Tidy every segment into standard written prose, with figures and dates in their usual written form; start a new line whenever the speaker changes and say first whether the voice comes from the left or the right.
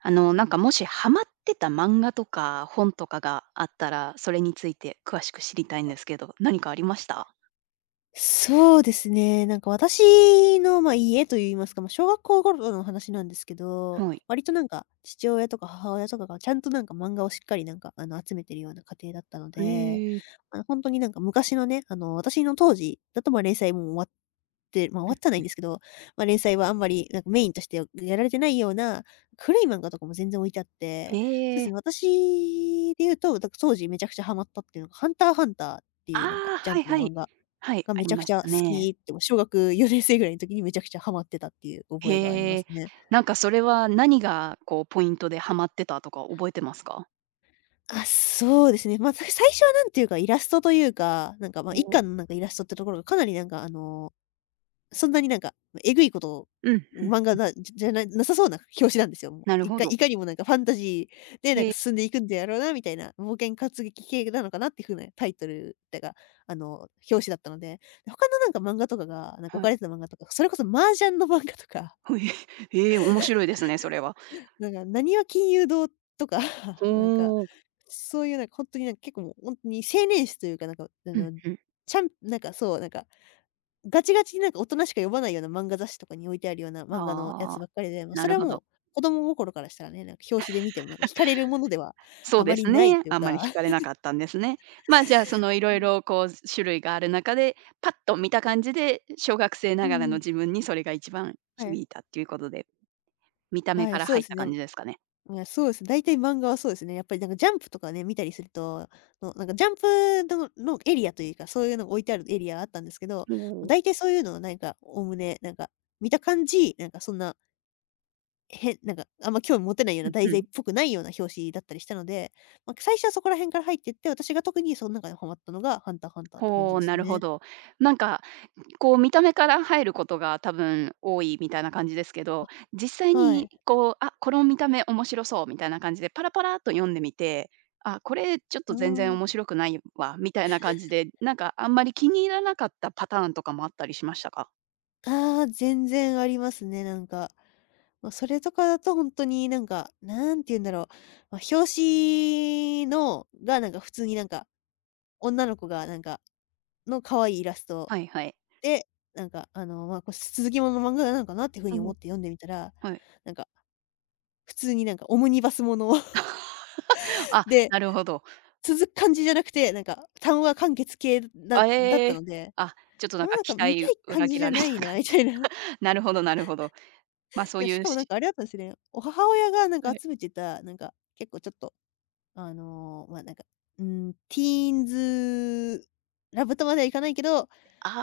right: なんかもしハマってた漫画とか本とかがあったら、それについて詳しく知りたいんですけど、何かありました？
left: そうですね。私の、まあ、家と言いますか、まあ、小学校頃の話なんですけど、
right: はい。
left: 割となんか父親とか母親とかがちゃんとなんか漫画をしっかりなんか、集めてるような家庭だったの
right: へ
left: で、
right: え。
left: 本当になんか昔のね、私の当時だと、ま、連載も終わってま、終わってないんですけど、まあ、連載はあんまりなんかメインとしてやられてないような古い漫画とかも全然置いてあって、そうで
right: へ
left: す
right: え。
left: ね、私で言うと、だから当時めちゃくちゃハマったっていうのがハンターハンターって
right: あ
left: いうなんか
right: あ、
left: ジャン
right: はい
left: プの
right: はい。
left: 漫画
right: はい、
left: が
right: あ
left: め
right: り
left: ちゃく
right: まし
left: ちゃ好
right: たね。
left: きって、小学4年生ぐらいの時にめちゃくちゃハマってたっていう覚えがありま
right: へ
left: す
right: え。
left: ね。
right: なんかそれは何がこうポイントでハマってたとか覚えてますか？
left: あ、そうですね。まあ、最初はなんていうか、イラストというか、なんか、まあ、一
right: お、
left: 巻のなんかイラストってところがかなりなんか、そんなになんか、えぐいことを
right: うんう
left: 漫
right: ん。
left: 画だじゃじゃななさそうな表紙なんですよ、も
right: な
left: う。
right: るほど。
left: いかにもなんかファンタジーでなん
right: へ
left: か
right: え、
left: 進んでいくんでやろうなみたいな、冒険活劇系なのかなっていう風なタイトルっか、あの、表紙だったので、他のなんか漫画とかが、なんか置
right: は
left: か
right: い。
left: れてた漫画とか、それこそ麻雀の漫画とか
right: ほえ。へえ、面白いですね、それは。
left: なんか、何は金融堂とか、
right: ほ
left: なんか、
right: お。
left: そういうなんか本当になんか結構もう本当に青年誌というか、なんか、あ
right: う
left: の、
right: んうん。
left: ちゃんなんかそう、なんか、ガチガチになんか大人しか読まないような漫画雑誌とかに置いてあるような漫画のや
right: あ
left: つ
right: あ、
left: ばっかりで、もう
right: な
left: それ
right: る
left: は
right: ほ
left: もう
right: ど。
left: 子供心からしたらね、なんか表紙で見てもなんか惹かれるものでは
right: そ
left: あ
right: う
left: ま
right: で
left: り
right: す
left: ない
right: ね。
left: という
right: あんまり
left: か。
right: 惹かれなかったんですね。まあ、じゃあ、その、い
left: う
right: ろい
left: ん。
right: ろこう、種類がある中で、パッと見た感じで、小学生
left: う
right: ながらの
left: ん。
right: 自分にそれが一番
left: はい。
right: 響いたっていうことで、見た目
left: は
right: か
left: い、
right: ら
left: そうで
right: 入っ
left: す
right: た
left: ね。
right: 感じですかね？
left: いや、そうです。大体漫画はそうですね。やっぱりなんかジャンプとかね、見たりすると、のなんかジャンプののエリアというか、そういうのが置いてあるエリアがあったんですけど、
right: う
left: ま
right: ん。
left: 大体そういうのをなんか、おおむね、なんか、見た感じ、なんかそんな、変なんか、あんま興味持てないよう
right: う
left: な
right: ん
left: 題
right: う
left: 材っ
right: ん。
left: ぽくないような表紙だったりしたので、まあ、最初はそこら辺から入って、私が特にその中にハマったのが、ハンターハンターって感じ
right: ほ
left: で
right: う、
left: す
right: なるほ
left: ね。
right: ど。なんかこう見た目から入ることが多分多いみたいな感じですけど、実際
left: は
right: に
left: い。
right: こう、あ、この見た目面白そうみたいな感じでパラパラっと読んでみて、あ、これちょっと
left: う
right: 全然
left: ーん。
right: 面白くないわみたいな感じで、なんかあんまり気に入らなかったパターンとかもあったりしましたか？
left: ああ、全然ありますね、なんか。まあ、それとかだと本当になんか、なんて言うんだろう、まあ、表紙のがなんか普通になんか、女の子がなんかの可愛いイラスト
right: はいはい。
left: で、なんかまあ、これ続きものの漫画なのかなっていうふう
right: う
left: に思っ
right: ん、
left: て読んでみたら、
right: はい。
left: なんか普通になんかオムニバスもの
right: あ、
left: で、
right: なるほど。
left: 続く感じじゃなくて、なんか単話完結系
right: あ、
left: だっ
right: え
left: た
right: え。
left: ので、
right: あ、ちょっとな
left: あ、
right: んか
left: なん
right: 期
left: か見た
right: 待
left: い感
right: 裏
left: じ
right: 切
left: じ
right: ら
left: ゃ
right: れ
left: な
right: た
left: い
right: 感
left: なみた
right: じ。
left: いな。い
right: なるほどなるほど。ま、そう
left: や、
right: い
left: し
right: う
left: かもなん
right: し、
left: かあれだったんですね。お母親がなん
right: は
left: か
right: い。
left: 集めてた、なんか結構ちょっとま、なんか、うん、ティーンズラブとまではいかないけど、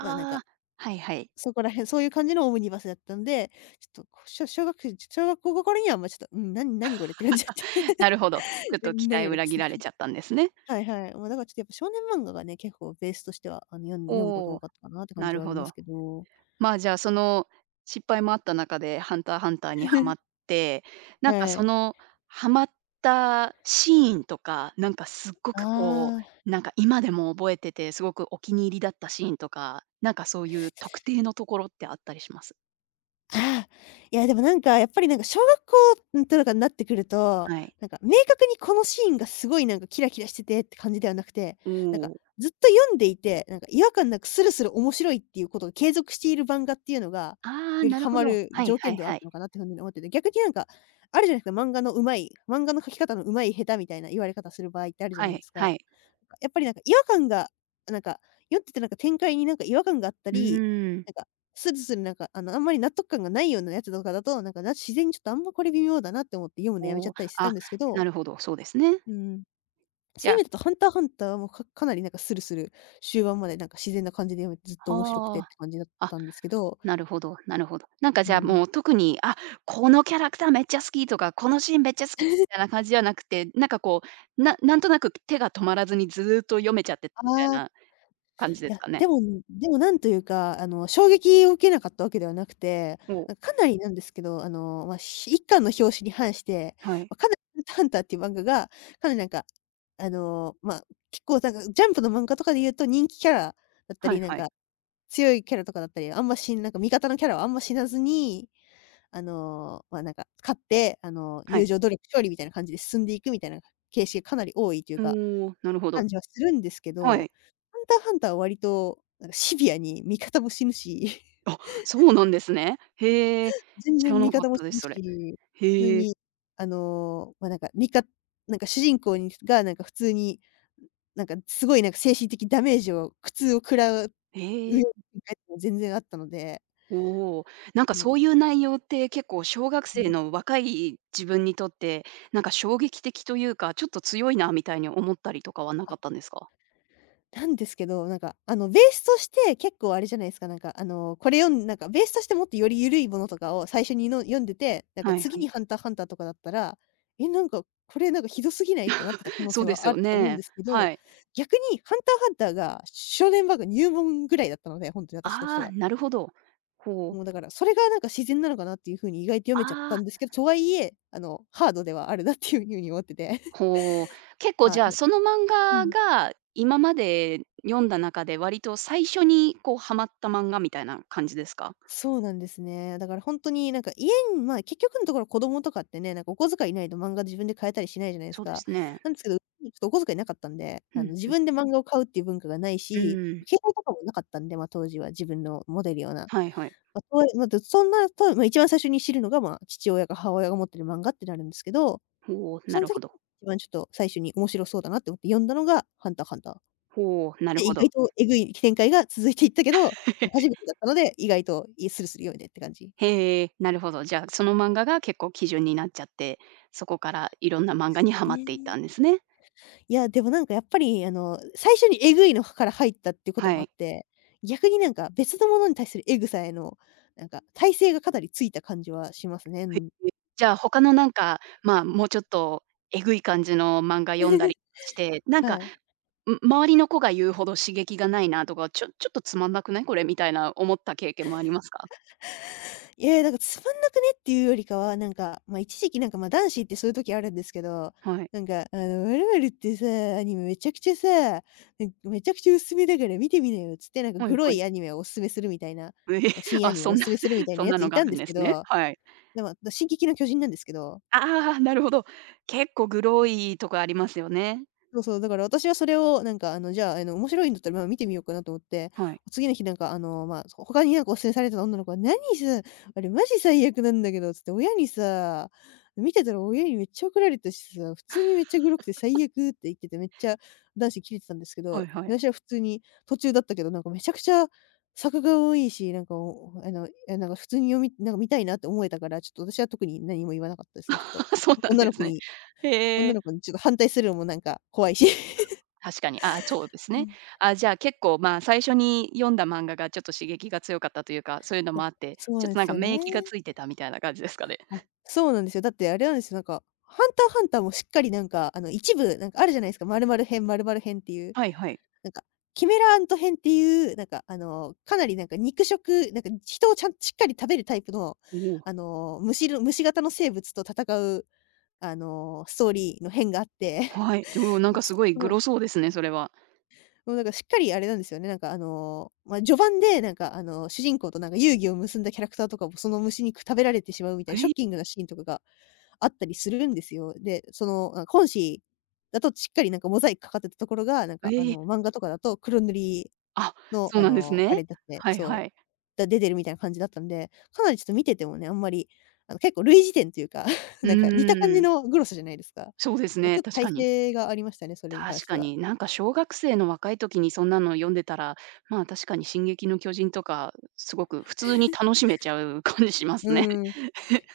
left: ま、なんか、
right: あ、はいはい。
left: そこら辺、そういう感じのオムニバスだったんで、ちょっと、こ小小学生小学校頃には、ま、ちょっと、うん、なにこれって感じだって。
right: なるほど。ちょっ と
left: な
right: 期
left: 何
right: 待
left: これっ
right: 裏
left: つ
right: 切
left: て。
right: られちゃったんですね。
left: はいはい。ま、だからちょっとやっぱ少年漫画がね、結構ベースとしては、読むこと
right: お
left: 多
right: お、
left: かったかなって感
right: な
left: じ
right: る
left: はあり
right: ほ
left: ます
right: ど。
left: けど。
right: まあ、じゃあ、その失敗もあった中で、ハンターハンターにはまっ て、なんか
left: は
right: そ
left: い。
right: の、はまったシーンとか、なんかすっご
left: あ
right: くこ
left: あ。
right: う、なんか今でも覚えてて、すごくお気に入りだったシーンとか、なんかそういう特定のところってあったりします？
left: ああ、いや、でもなんか、やっぱりなんか小学校、ん、とかになってくると、
right: はい。
left: なんか明確にこのシーンがすごいなんかキラキラしててって感じではなくて、
right: お
left: なんか
right: お。
left: ずっと読んでいて、なんか違和感なくスルスル面白いっていうことを継続している漫画っていうのが、
right: ああ、
left: より
right: なる
left: ハ
right: ほ
left: マ
right: ど。
left: る
right: はい
left: 条
right: は
left: 件
right: い
left: ではあっ
right: は
left: た
right: い。
left: のかなっていう風に思ってて、逆になんか、あるじゃないですか、漫画の描き方の上手い下手みたいな言われ方する場合ってあるじゃ
right: は
left: ないで
right: い
left: す
right: は
left: か。
right: い。
left: やっぱりなんか違和感が、なんか、読んでてなんか展開になんか違和感があった
right: う
left: り、
right: ーん。
left: なんかスルスルなんか、あんまり納得感がないようなやつとかだと、なんか、自然にちょっとあんまこれ微妙だなって思って読むのやめち
right: お
left: ゃっ
right: お、
left: たりしてたん
right: あ、
left: ですけど、
right: なるほど、そうですね。
left: うん。
right: じ
left: そうい
right: ゃ
left: う意味だとハンターハンターもかなりなんかスルスル終盤までなんか自然な感じで読めてずっと
right: あ、
left: 面白くてっ
right: はあ。
left: て感じだっ
right: あ、
left: たんですけど、
right: なるほど、なるほど。なんか
left: う
right: じゃあ
left: ん。
right: もう特に、あ、このキャラクターめっちゃ好きとか、このシーンめっちゃ好きみたいな感じじゃなくて、なんかこう、なんとなく手が止まらずにずーっと読めちゃってみ
left: あ
right: たい
left: あ。
right: な感じで
left: い
right: す
left: や、
right: かね？
left: でもなんというか、衝撃を受けなかったわけではなくて、
right: お、
left: あ、かなりなんですけど、まあ、一巻の表紙に反して、
right: はい。
left: ま、かなり、ハンターハンターっていう漫画が、かなりなんか、まあ、結構なんか、ジャンプの漫画とかで言うと人気キャラだった
right: はい
left: り、なん
right: はい。
left: か、強いキャラとかだったり、あんましなんか味方のキャラはあんま死なずに、まあ、なんか勝って、
right: は
left: 友
right: い。
left: 情努力勝利みたいな感じで進んでいくみたいな形式がかなり多いという
right: お
left: か
right: ー、なるほ
left: 感
right: ど。
left: じはするんですけ
right: は
left: ど、
right: い。
left: ハンターハンターは割となんかシビアに味方も死ぬし、
right: あ、そうなんですね。へえ、
left: 全
right: 知
left: 然
right: ら
left: 味
right: なかっ
left: 方も死
right: たで
left: ぬ
right: す、それ。
left: し、普通
right: へえ、
left: にま、なんかみかなんか主人公にがなんか普通に、なんかすごいなんか精神的ダメージを苦痛を食らう
right: へえ。
left: 全然あったので、
right: おお、なんか
left: うん、
right: そういう内容って結構小学
left: う
right: 生
left: ん。
right: の若い自分にとって、なんか衝撃的というか、ちょっと強いなみたいに思ったりとかはなか
left: あ
right: ったんですか？
left: なんですけど、なんか、ベースとして結構あれじゃないですか、なんか、あの、これ読んなんか、ベースとしてもっとより緩いものとかを最初に読んでて、なんか
right: はい
left: 次
right: は
left: に
right: い。
left: ハンターハンターとかだったら、え、なんか、これなんかひどすぎないってなってた可能
right: そ
left: 性
right: うで
left: は
right: す
left: あ
right: よ
left: ると思うん
right: ね。
left: ですけど、
right: はい。
left: 逆にハンターハンターが少年漫画入門ぐらいだったので、ほんとに私として
right: ああ、
left: は。
right: なるほど。ほう。
left: もうだから、それがなんか自然なのかなっていう風に意外と読めちゃっ
right: あ
left: たんです
right: あ、
left: けど、とはいえ、ハードではあるなっていう風に思ってて。
right: ほう。結構
left: あ、
right: じゃあ、その漫
left: う
right: 画
left: ん。
right: が今まで読んだ中で割と最初にこうハマった漫画みたいな感じですか？
left: そうなんですね。だから本当になんか家にまあ、結局のところ子供とかってね、なんかお小遣いないと漫画自分で買えたりしないじゃないです
right: そうで
left: か。
right: すね。
left: なんですけど、うちちょっとお小遣いなかったんで、
right: う
left: 自
right: ん。
left: 分で漫画を買うっていう文化がない
right: う
left: し、ま
right: ん。
left: 携帯とかもなかったんで、ま、当時は自分の持てるような。
right: はいはい。
left: まあ、そういまあ、でそんなと、まあ、一番最初に知るのが、まあ、父親か母親が持ってる漫画ってなるんですけど、
right: ほう、
left: そ
right: な
left: の
right: る
left: 時
right: ほど。
left: 一番ちょっと最初に面白そうだなって思って読んだのがハンターハンター。
right: ほう、なる
left: で、
right: ほ
left: 意
right: ど。
left: 外とえぐい展開が続いていったけど、初めてだったので、意外と、スルスル読めてって感じ。
right: へえ、なるほど。じゃあ、その漫画が結構基準になっちゃって、そこからいろんな漫画には
left: え
right: まっていったんで
left: え、
right: すね。
left: いや、でもなんかやっぱりあの、最初にエグいのから入ったっていうことも
right: は
left: あっ
right: い。
left: て、逆になんか別のものに対するエグさへの、なんか耐性がかなりついた感じはしますね。うん。
right: じゃあ、他のなんか、まあ、もうちょっとえぐい感じの漫画読んだ りして、なん
left: は
right: か、
left: い。
right: ん、周りの子が言うほど刺激がないなとか、ちょちょっとつまんなくない？これみたいな思った経験もありますか？
left: いや、なんか「つまんなくね？」っていうよりかは、なんか、ま、一時期なんか、ま、男子ってそういう時あるんですけど、
right: はい。
left: なんか「あの、〇〇ってさ、アニメめちゃくちゃさ、めちゃくちゃおすすめだから見てみなよ」っつって、なんか
right: は
left: グ
right: い
left: ロ
right: はい。
left: いアニメをおすすめするみたいな、
right: ええ、
left: 新ア
right: あ、
left: ニメを
right: そ
left: お
right: ん
left: す
right: な
left: すめするみ たいな
right: そん
left: や
right: な
left: つ
right: の
left: い
right: があ
left: たん
right: る
left: で
right: ん
left: す
right: で
left: け
right: すね。
left: ど、
right: はい。
left: でも、「進撃の巨人」なんですけど。
right: ああ、なるほど。結構グロいとこありますよね。
left: そうそう、だから私はそれをなんかあの、じゃあ、あの、面白いんだったら、まあ、見てみようかなと思って、
right: はい。
left: 次の日なんかあの、まあ、他になんかお勧めされてた女の子が「何さ、あれマジ最悪なんだけど」つって「親にさ、見てたら親にめっちゃ怒られたしさ、普通にめっちゃグロくて最悪」って言ってて、めっちゃ男子キレてたんですけ
right: は
left: ど、
right: いはい。
left: 私は普通に途中だったけど、なんかめちゃくちゃ作画多いいし、なんかあの、え、なんか普通になんか見たいなって思えたから、ちょっと私は特に何も言わなかったですね。ちょっと
right: そうなん
left: 女
right: で
left: の子
right: すね。
left: に
right: へ
left: 女
right: え、
left: の子にちょっと反対するのもなんか怖いし。
right: 確かに、あ、そうです
left: う
right: ね。
left: ん。
right: あ、じゃあ結構、まあ、最初に読んだ漫画がちょっと刺激が強かったというか、そういうの
left: いや、
right: もあって、
left: そ
right: ち
left: う
right: ょっ
left: で
right: となん
left: す
right: か
left: よ
right: 免疫が
left: ね。
right: ついてたみたいな感じですかね。
left: あ、そうなんですよ。だってあれなんですよ、なんか、ハンターハンターもしっかりなんか、あの、一部なんかあるじゃないですか、〇〇編、〇〇編っていう、
right: はいはい。
left: なんか、キメラアント編っていう、なんか、あの、かなりなんか肉食、なんか人をちゃんしっかり食べるタイプの、
right: おお、
left: あの、虫型の生物と戦う、あの、ストーリーの編があって、
right: はい。でもなんか すごいグ
left: も
right: ロ
left: う
right: そうですね、それは。
left: もうなんかしっかりあれなんですよね、なんかあの、まあ、序盤でなんかあの、主人公となんか友誼を結んだキャラクターとかもその虫に食べられてしまうみたいな
right: え
left: ショッ
right: え、
left: キングなシーンとかがあったりするんですよ。で、その、あ、本誌だとしっかりなんかモザイクかかってたところが、なん
right: え
left: かあ
right: ー、
left: の、漫画とかだと黒塗り
right: あ、
left: の
right: そう
left: あ
right: なんです
left: の、あ
right: ね。
left: れだって
right: はいは
left: そ
right: い。
left: う、出てるみたいな感じだったんで、かなりちょっと見ててもね、あんまり、あの、結構類似点というか、
right: う
left: なんか似た感
right: ー
left: じ
right: ん、
left: のグロさじゃないですか。
right: そうですね、
left: ちょっと
right: 確
left: 耐
right: かに。
left: 性がありましたね、それに関
right: 確
left: して
right: か
left: は。
right: に、なんか小学生の若い時にそんなの読んでたら、まあ、確かに進撃の巨人とか、すごく普通に楽しめちゃう感じしま
left: う
right: すね。
left: ーん。い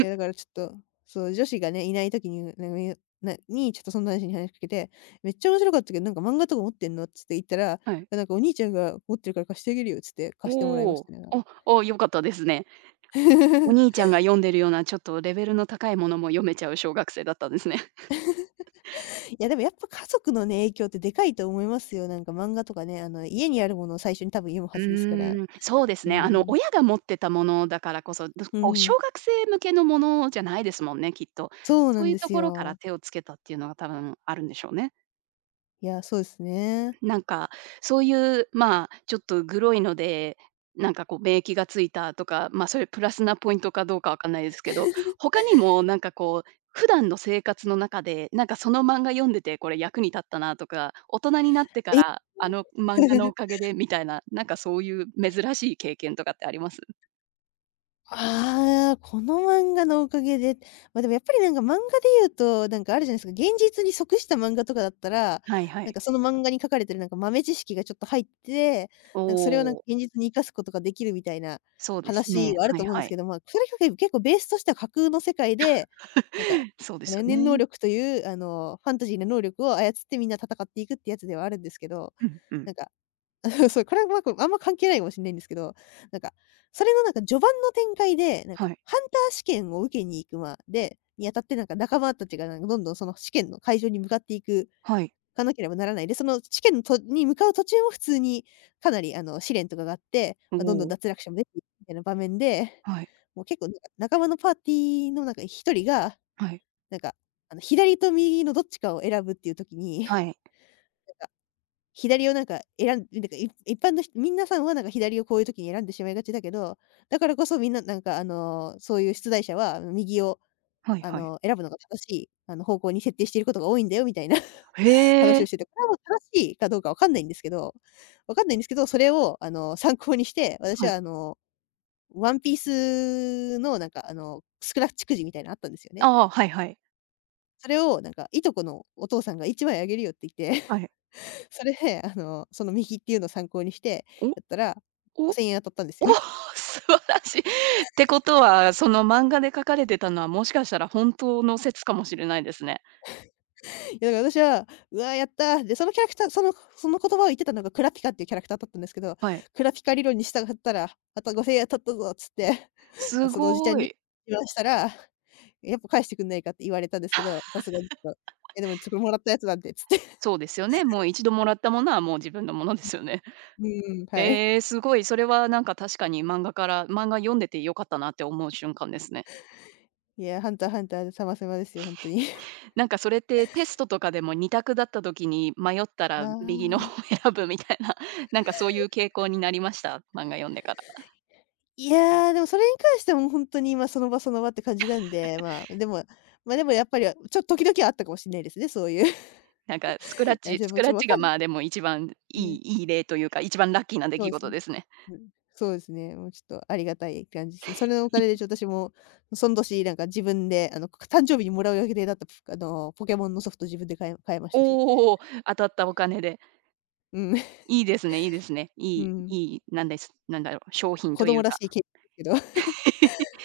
left: や、だからちょっと、そう、女子がね、いない時に、なんか、なに、ちょっとそんな話に話しかけて、「めっちゃ面白かったけど、なんか漫画とか持ってんの？」っつって言ったら、
right: はい。
left: 「なんかお兄ちゃんが持ってるから貸してあげるよ」っつって貸してもらいま
right: お
left: し
right: お、
left: たね。
right: あ、あ、良かったですね。お兄ち ゃんが読んでるようなちょっとレベルの高いものも読めちゃう小学生だったんですね。
left: いや、でもやっぱ家族のね、影響ってでかいと思いますよ。なんか漫画とかね、あの、家にあるものを最初に多分読むは
right: う
left: ずですから。
right: ーん、そうです
left: う
right: ね。
left: ん。
right: 親が持ってたものだからこそ、ど
left: う
right: こう
left: ん。
right: 小学生向けのものじゃないですもんね、きっと。
left: そうな
right: そう
left: ん
right: いう
left: で
right: と
left: す
right: ころから
left: よ。
right: 手をつけたっていうのが多分あるんでしょうね。
left: いや、そうですね。
right: なんか、そういう、まあ、ちょっとグロいので、なんかこう免疫がついたとか、ま、それプラスなポイントかどうかわかんないですけど、他にもなんかこう、普段の生活の中で、なんかその漫画読んでてこれ役に立ったなとか、大人になってか
left: え
right: らあの漫画のお かげでみたいな、なんかそういう珍しい経験とかってあります？
left: ああ、この漫画のおかげで、まあ、でもやっぱりなんか漫画で言うと、なんかあるじゃないですか、現実に即した漫画とかだったら、
right: はいは
left: なん
right: い。
left: かその漫画に書かれてるなんか豆知識がちょっと入って、
right: お
left: なんかそれをなんか
right: お、
left: 現実に生かすことができるみたいな
right: そうです
left: 話
right: ね。
left: はある
right: は
left: と
right: い
left: 思うんで
right: は
left: すけ
right: い。
left: ど、まあ、それが結構ベースとしては架空の世界で、なんか、
right: そうです
left: 念
right: よ
left: 々能
right: ね。
left: 力というあの、ファンタジーの能力を操ってみんな戦っていくってやつではあるんですけど、
right: うんうん。
left: なんか そう、これはあんま関係ないかもしれないんですけど、なんか、それのなんか序盤の展開で、なん
right: は
left: か、
right: い。
left: ハンター試験を受けに行くまでにあたって、なんか仲間たちがなんかどんどんその試験の会場に向かっていく
right: はい。
left: かなければならない。で、その試験のとに向かう途中も普通にかなりあの試練とかがあって、
right: お
left: まあ、どんどん
right: お、
left: 脱落者も出ていくみたいな場面で、
right: はい、
left: もう結構なんか仲間のパーティーのなんか一人が、
right: はい、
left: なんか、あの、左と右のどっちかを選ぶっていう時に
right: はい、
left: 左をなんかなんか、一般の人皆さんはなんか左をこういう時に選んでしまいがちだけど、だからこそみんななんかあの、そういう出題者は右を
right: はい
left: あ
right: はい。
left: の、選ぶのが正しい、あの、方向に設定していることが多いんだよみたいな
right: へ
left: 話
right: え、
left: をしてて、これはもう正しいかどうかわかんないんですけどわかんないんですけど、それをあの、参考にして、私
right: は
left: は
right: い。
left: あの、ワンピースのなんかあの、スクラッチくじみたいなのあったんですよね。
right: ああ、はいはい。
left: それをなんかいとこのお父さんが一枚あげるよって言って
right: はい。
left: それで、あの、その右っていうのを参考にして、
right: お、
left: やったら、
right: お
left: 5,000円当たったんです
right: お、
left: よ。
right: 素晴らしい。ってことは、その漫画で書かれてたのは、もしかしたら本当の説かもしれないですね。
left: いや、だから私は、「うわー、やったー」で、そのキャラクターその言葉を言ってたのがクラピカっていうキャラクターだったんですけど、
right: はい。
left: クラピカ理論に従ったら、あと5,000円当たったぞつって、
right: す
left: そのおじちゃ
right: ご
left: んに
right: い。
left: 話したら、やっぱ返してくんないかって言われたんですけど、さすがにちょっと、「え、でもちょ、これもらったやつなんで」つって。
right: そうですよね。もう一度もらったものはもう自分のものですよね。
left: う ん。はい。
right: えー、すごい。それはなんか確かに漫画から漫画読んでて良かったなって思う瞬間ですね。
left: いや、ハンターハンターで様々ですよ、本当に。
right: なんかそれってテストとかでも二択だった時に迷った
left: あ
right: ら右の方
left: あ。
right: を選ぶみたいな、なんかそういう傾向になりました？漫画読んでから。
left: いや、でもそれに関してはもうほんとに今その場その場って感じなんで、まあ、でもやっぱり、ちょっと時々はあったかもしんないですね、そういう。
right: なんかスクラッ
left: あ、
right: チ
left: じゃ、で
right: ス
left: も
right: ク
left: ち
right: ラ
left: ょ
right: ッ
left: わ
right: チ
left: か
right: が、
left: ん
right: まあ、でも一番い
left: ね、
right: いいい例というか、一番ラッキーな出
left: そう
right: 来
left: です
right: 事
left: ね。
right: ですね。
left: うん、そうですね、もうちょっとありがたい感じすね。それのお金でちょっと私も、そん年なんか自分であの、誕生日にもらう予定だった、あの、ポケモンのソフト自分で買えましたし。
right: おお、当たったお金で。
left: うん、
right: いいですねいいですね。
left: う
right: いい
left: ん。
right: いい、なんですなんだろう、商品
left: 子
right: とい
left: 供
right: う
left: らし
right: か。
left: いけど。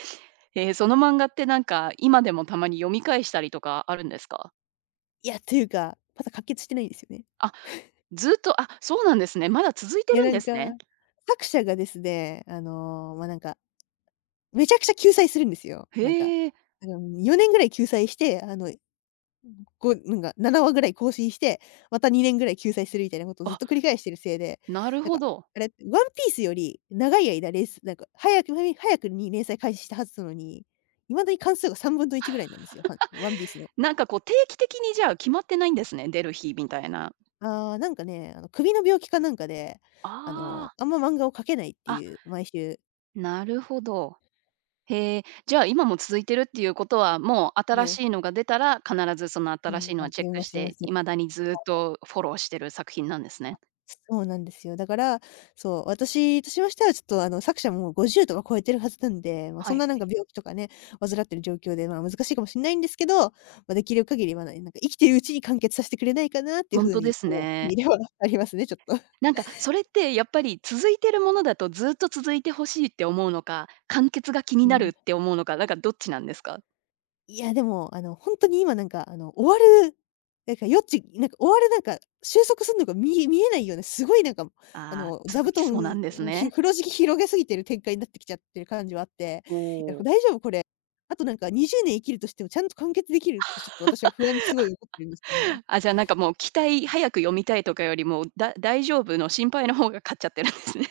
right: えー、その漫画ってなんか、今でもたまに読み返したりとかあるんですか？
left: いや、というか、まだ完結してないんですよね。
right: あ、ずっと、あ、そうなんですね。まだ続いて
left: いや、
right: る
left: な
right: んで
left: んか、
right: すね。
left: 作者がですね、あの、ま、なんかめちゃくちゃ救済するんですよ。
right: へ
left: なんか、
right: え、
left: あの、4年ぐらい救済して、あの、なんか7話ぐらい更新して、また2年ぐらい救済するみたいなことをずっ
right: あ、
left: と繰り返してるせいで、
right: なる
left: なん
right: ほ
left: か、
right: ど。
left: あれ、ワンピースより長い間、なんか、早くに連載開始したはずなのに、今だに巻数が3分の1ぐらいなんですよ、はワンピースの。
right: なんかこう定期的にじゃあ決まってないんですね、出る日みたいな。
left: ああ、なんかね、あの、首の病気かなんかで、あの、
right: あ
left: あんま漫画を描けないって
right: あ、あ、
left: いう、毎週
right: なるほど。へえ、じゃあ、今も続いてるっていうことは、もう新
left: ね、
right: しいのが出たら、必ずその
left: う
right: 新し
left: ん、
right: いの
left: あ、
right: はチェッ
left: 読み
right: ク
left: ます
right: し
left: 読みま
right: て、
left: す。
right: 未だにずっとフォローしてる作品なんですね。
left: そうなんですよ。だから、そう、私としましては、ちょっと、あの、作者ももう50とか超えてるはずなんで、まあ、そ
right: は
left: んな
right: い。
left: なんか病気とかね、患ってる状況で、まあ、難しいかもしれないんですけど、まあ、できる限りは、ないなんか生きてるうちに完結させてくれないかなっていう
right: ほ
left: ふ
right: ん
left: う
right: とで
left: に、
right: す
left: もう、
right: ね。
left: 見れは ありますね、ちょっと。
right: なんか、それってやっぱり続いてるものだとずっと続いてほしいって思うのか、完結が気に
left: う
right: なる
left: ん。
right: って思うのか、なんかどっちなんですか？
left: いや、でも、あの、本当に今なんか、あの、終わる、なんか、余地なんか、終わるなんか、収束するのが見えないような、すごいなんか、あ
right: ああ、
left: の、座
right: 続
left: 布
right: きそうな
left: 団、
right: んです
left: ひ
right: ね。
left: 風呂敷広げすぎてる展開になってきちゃってる感じはあって、
right: お
left: いや、
right: お。
left: 大丈夫？これ。あとなんか20年生きるとしてもちゃんと完結できるってちょっと私は不安にすごい思ってるんですけど、
right: あ、じゃあ、なんかもう期待早く読みたいとかよりも、だ、大丈夫の心配の方が勝っちゃってるんですね。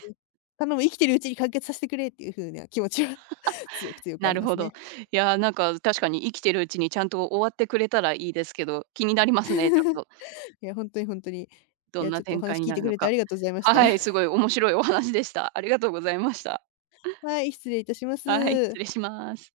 left: 頼む、生きてるうちに完結させてくれっていう風な気持ちは 強く強くあ
right: な
left: り
right: る
left: ます
right: ほど。
left: ね。
right: いやー、なんか確かに生きてるうちにちゃんと終わってくれたらいいですけど、気になりますね、ちょっと。
left: いや、本当に本当に。い
right: どん
left: や、ち
right: な
left: ょっとお
right: 展
left: 話
right: 開に
left: 聞い
right: な
left: て
right: る
left: く
right: の
left: れてあ
right: か。
left: りがとうございました。
right: は い、すごい面白いお話でした。ありがとうございました。
left: はい、失礼いたしま
right: はい、
left: す。
right: 失礼します。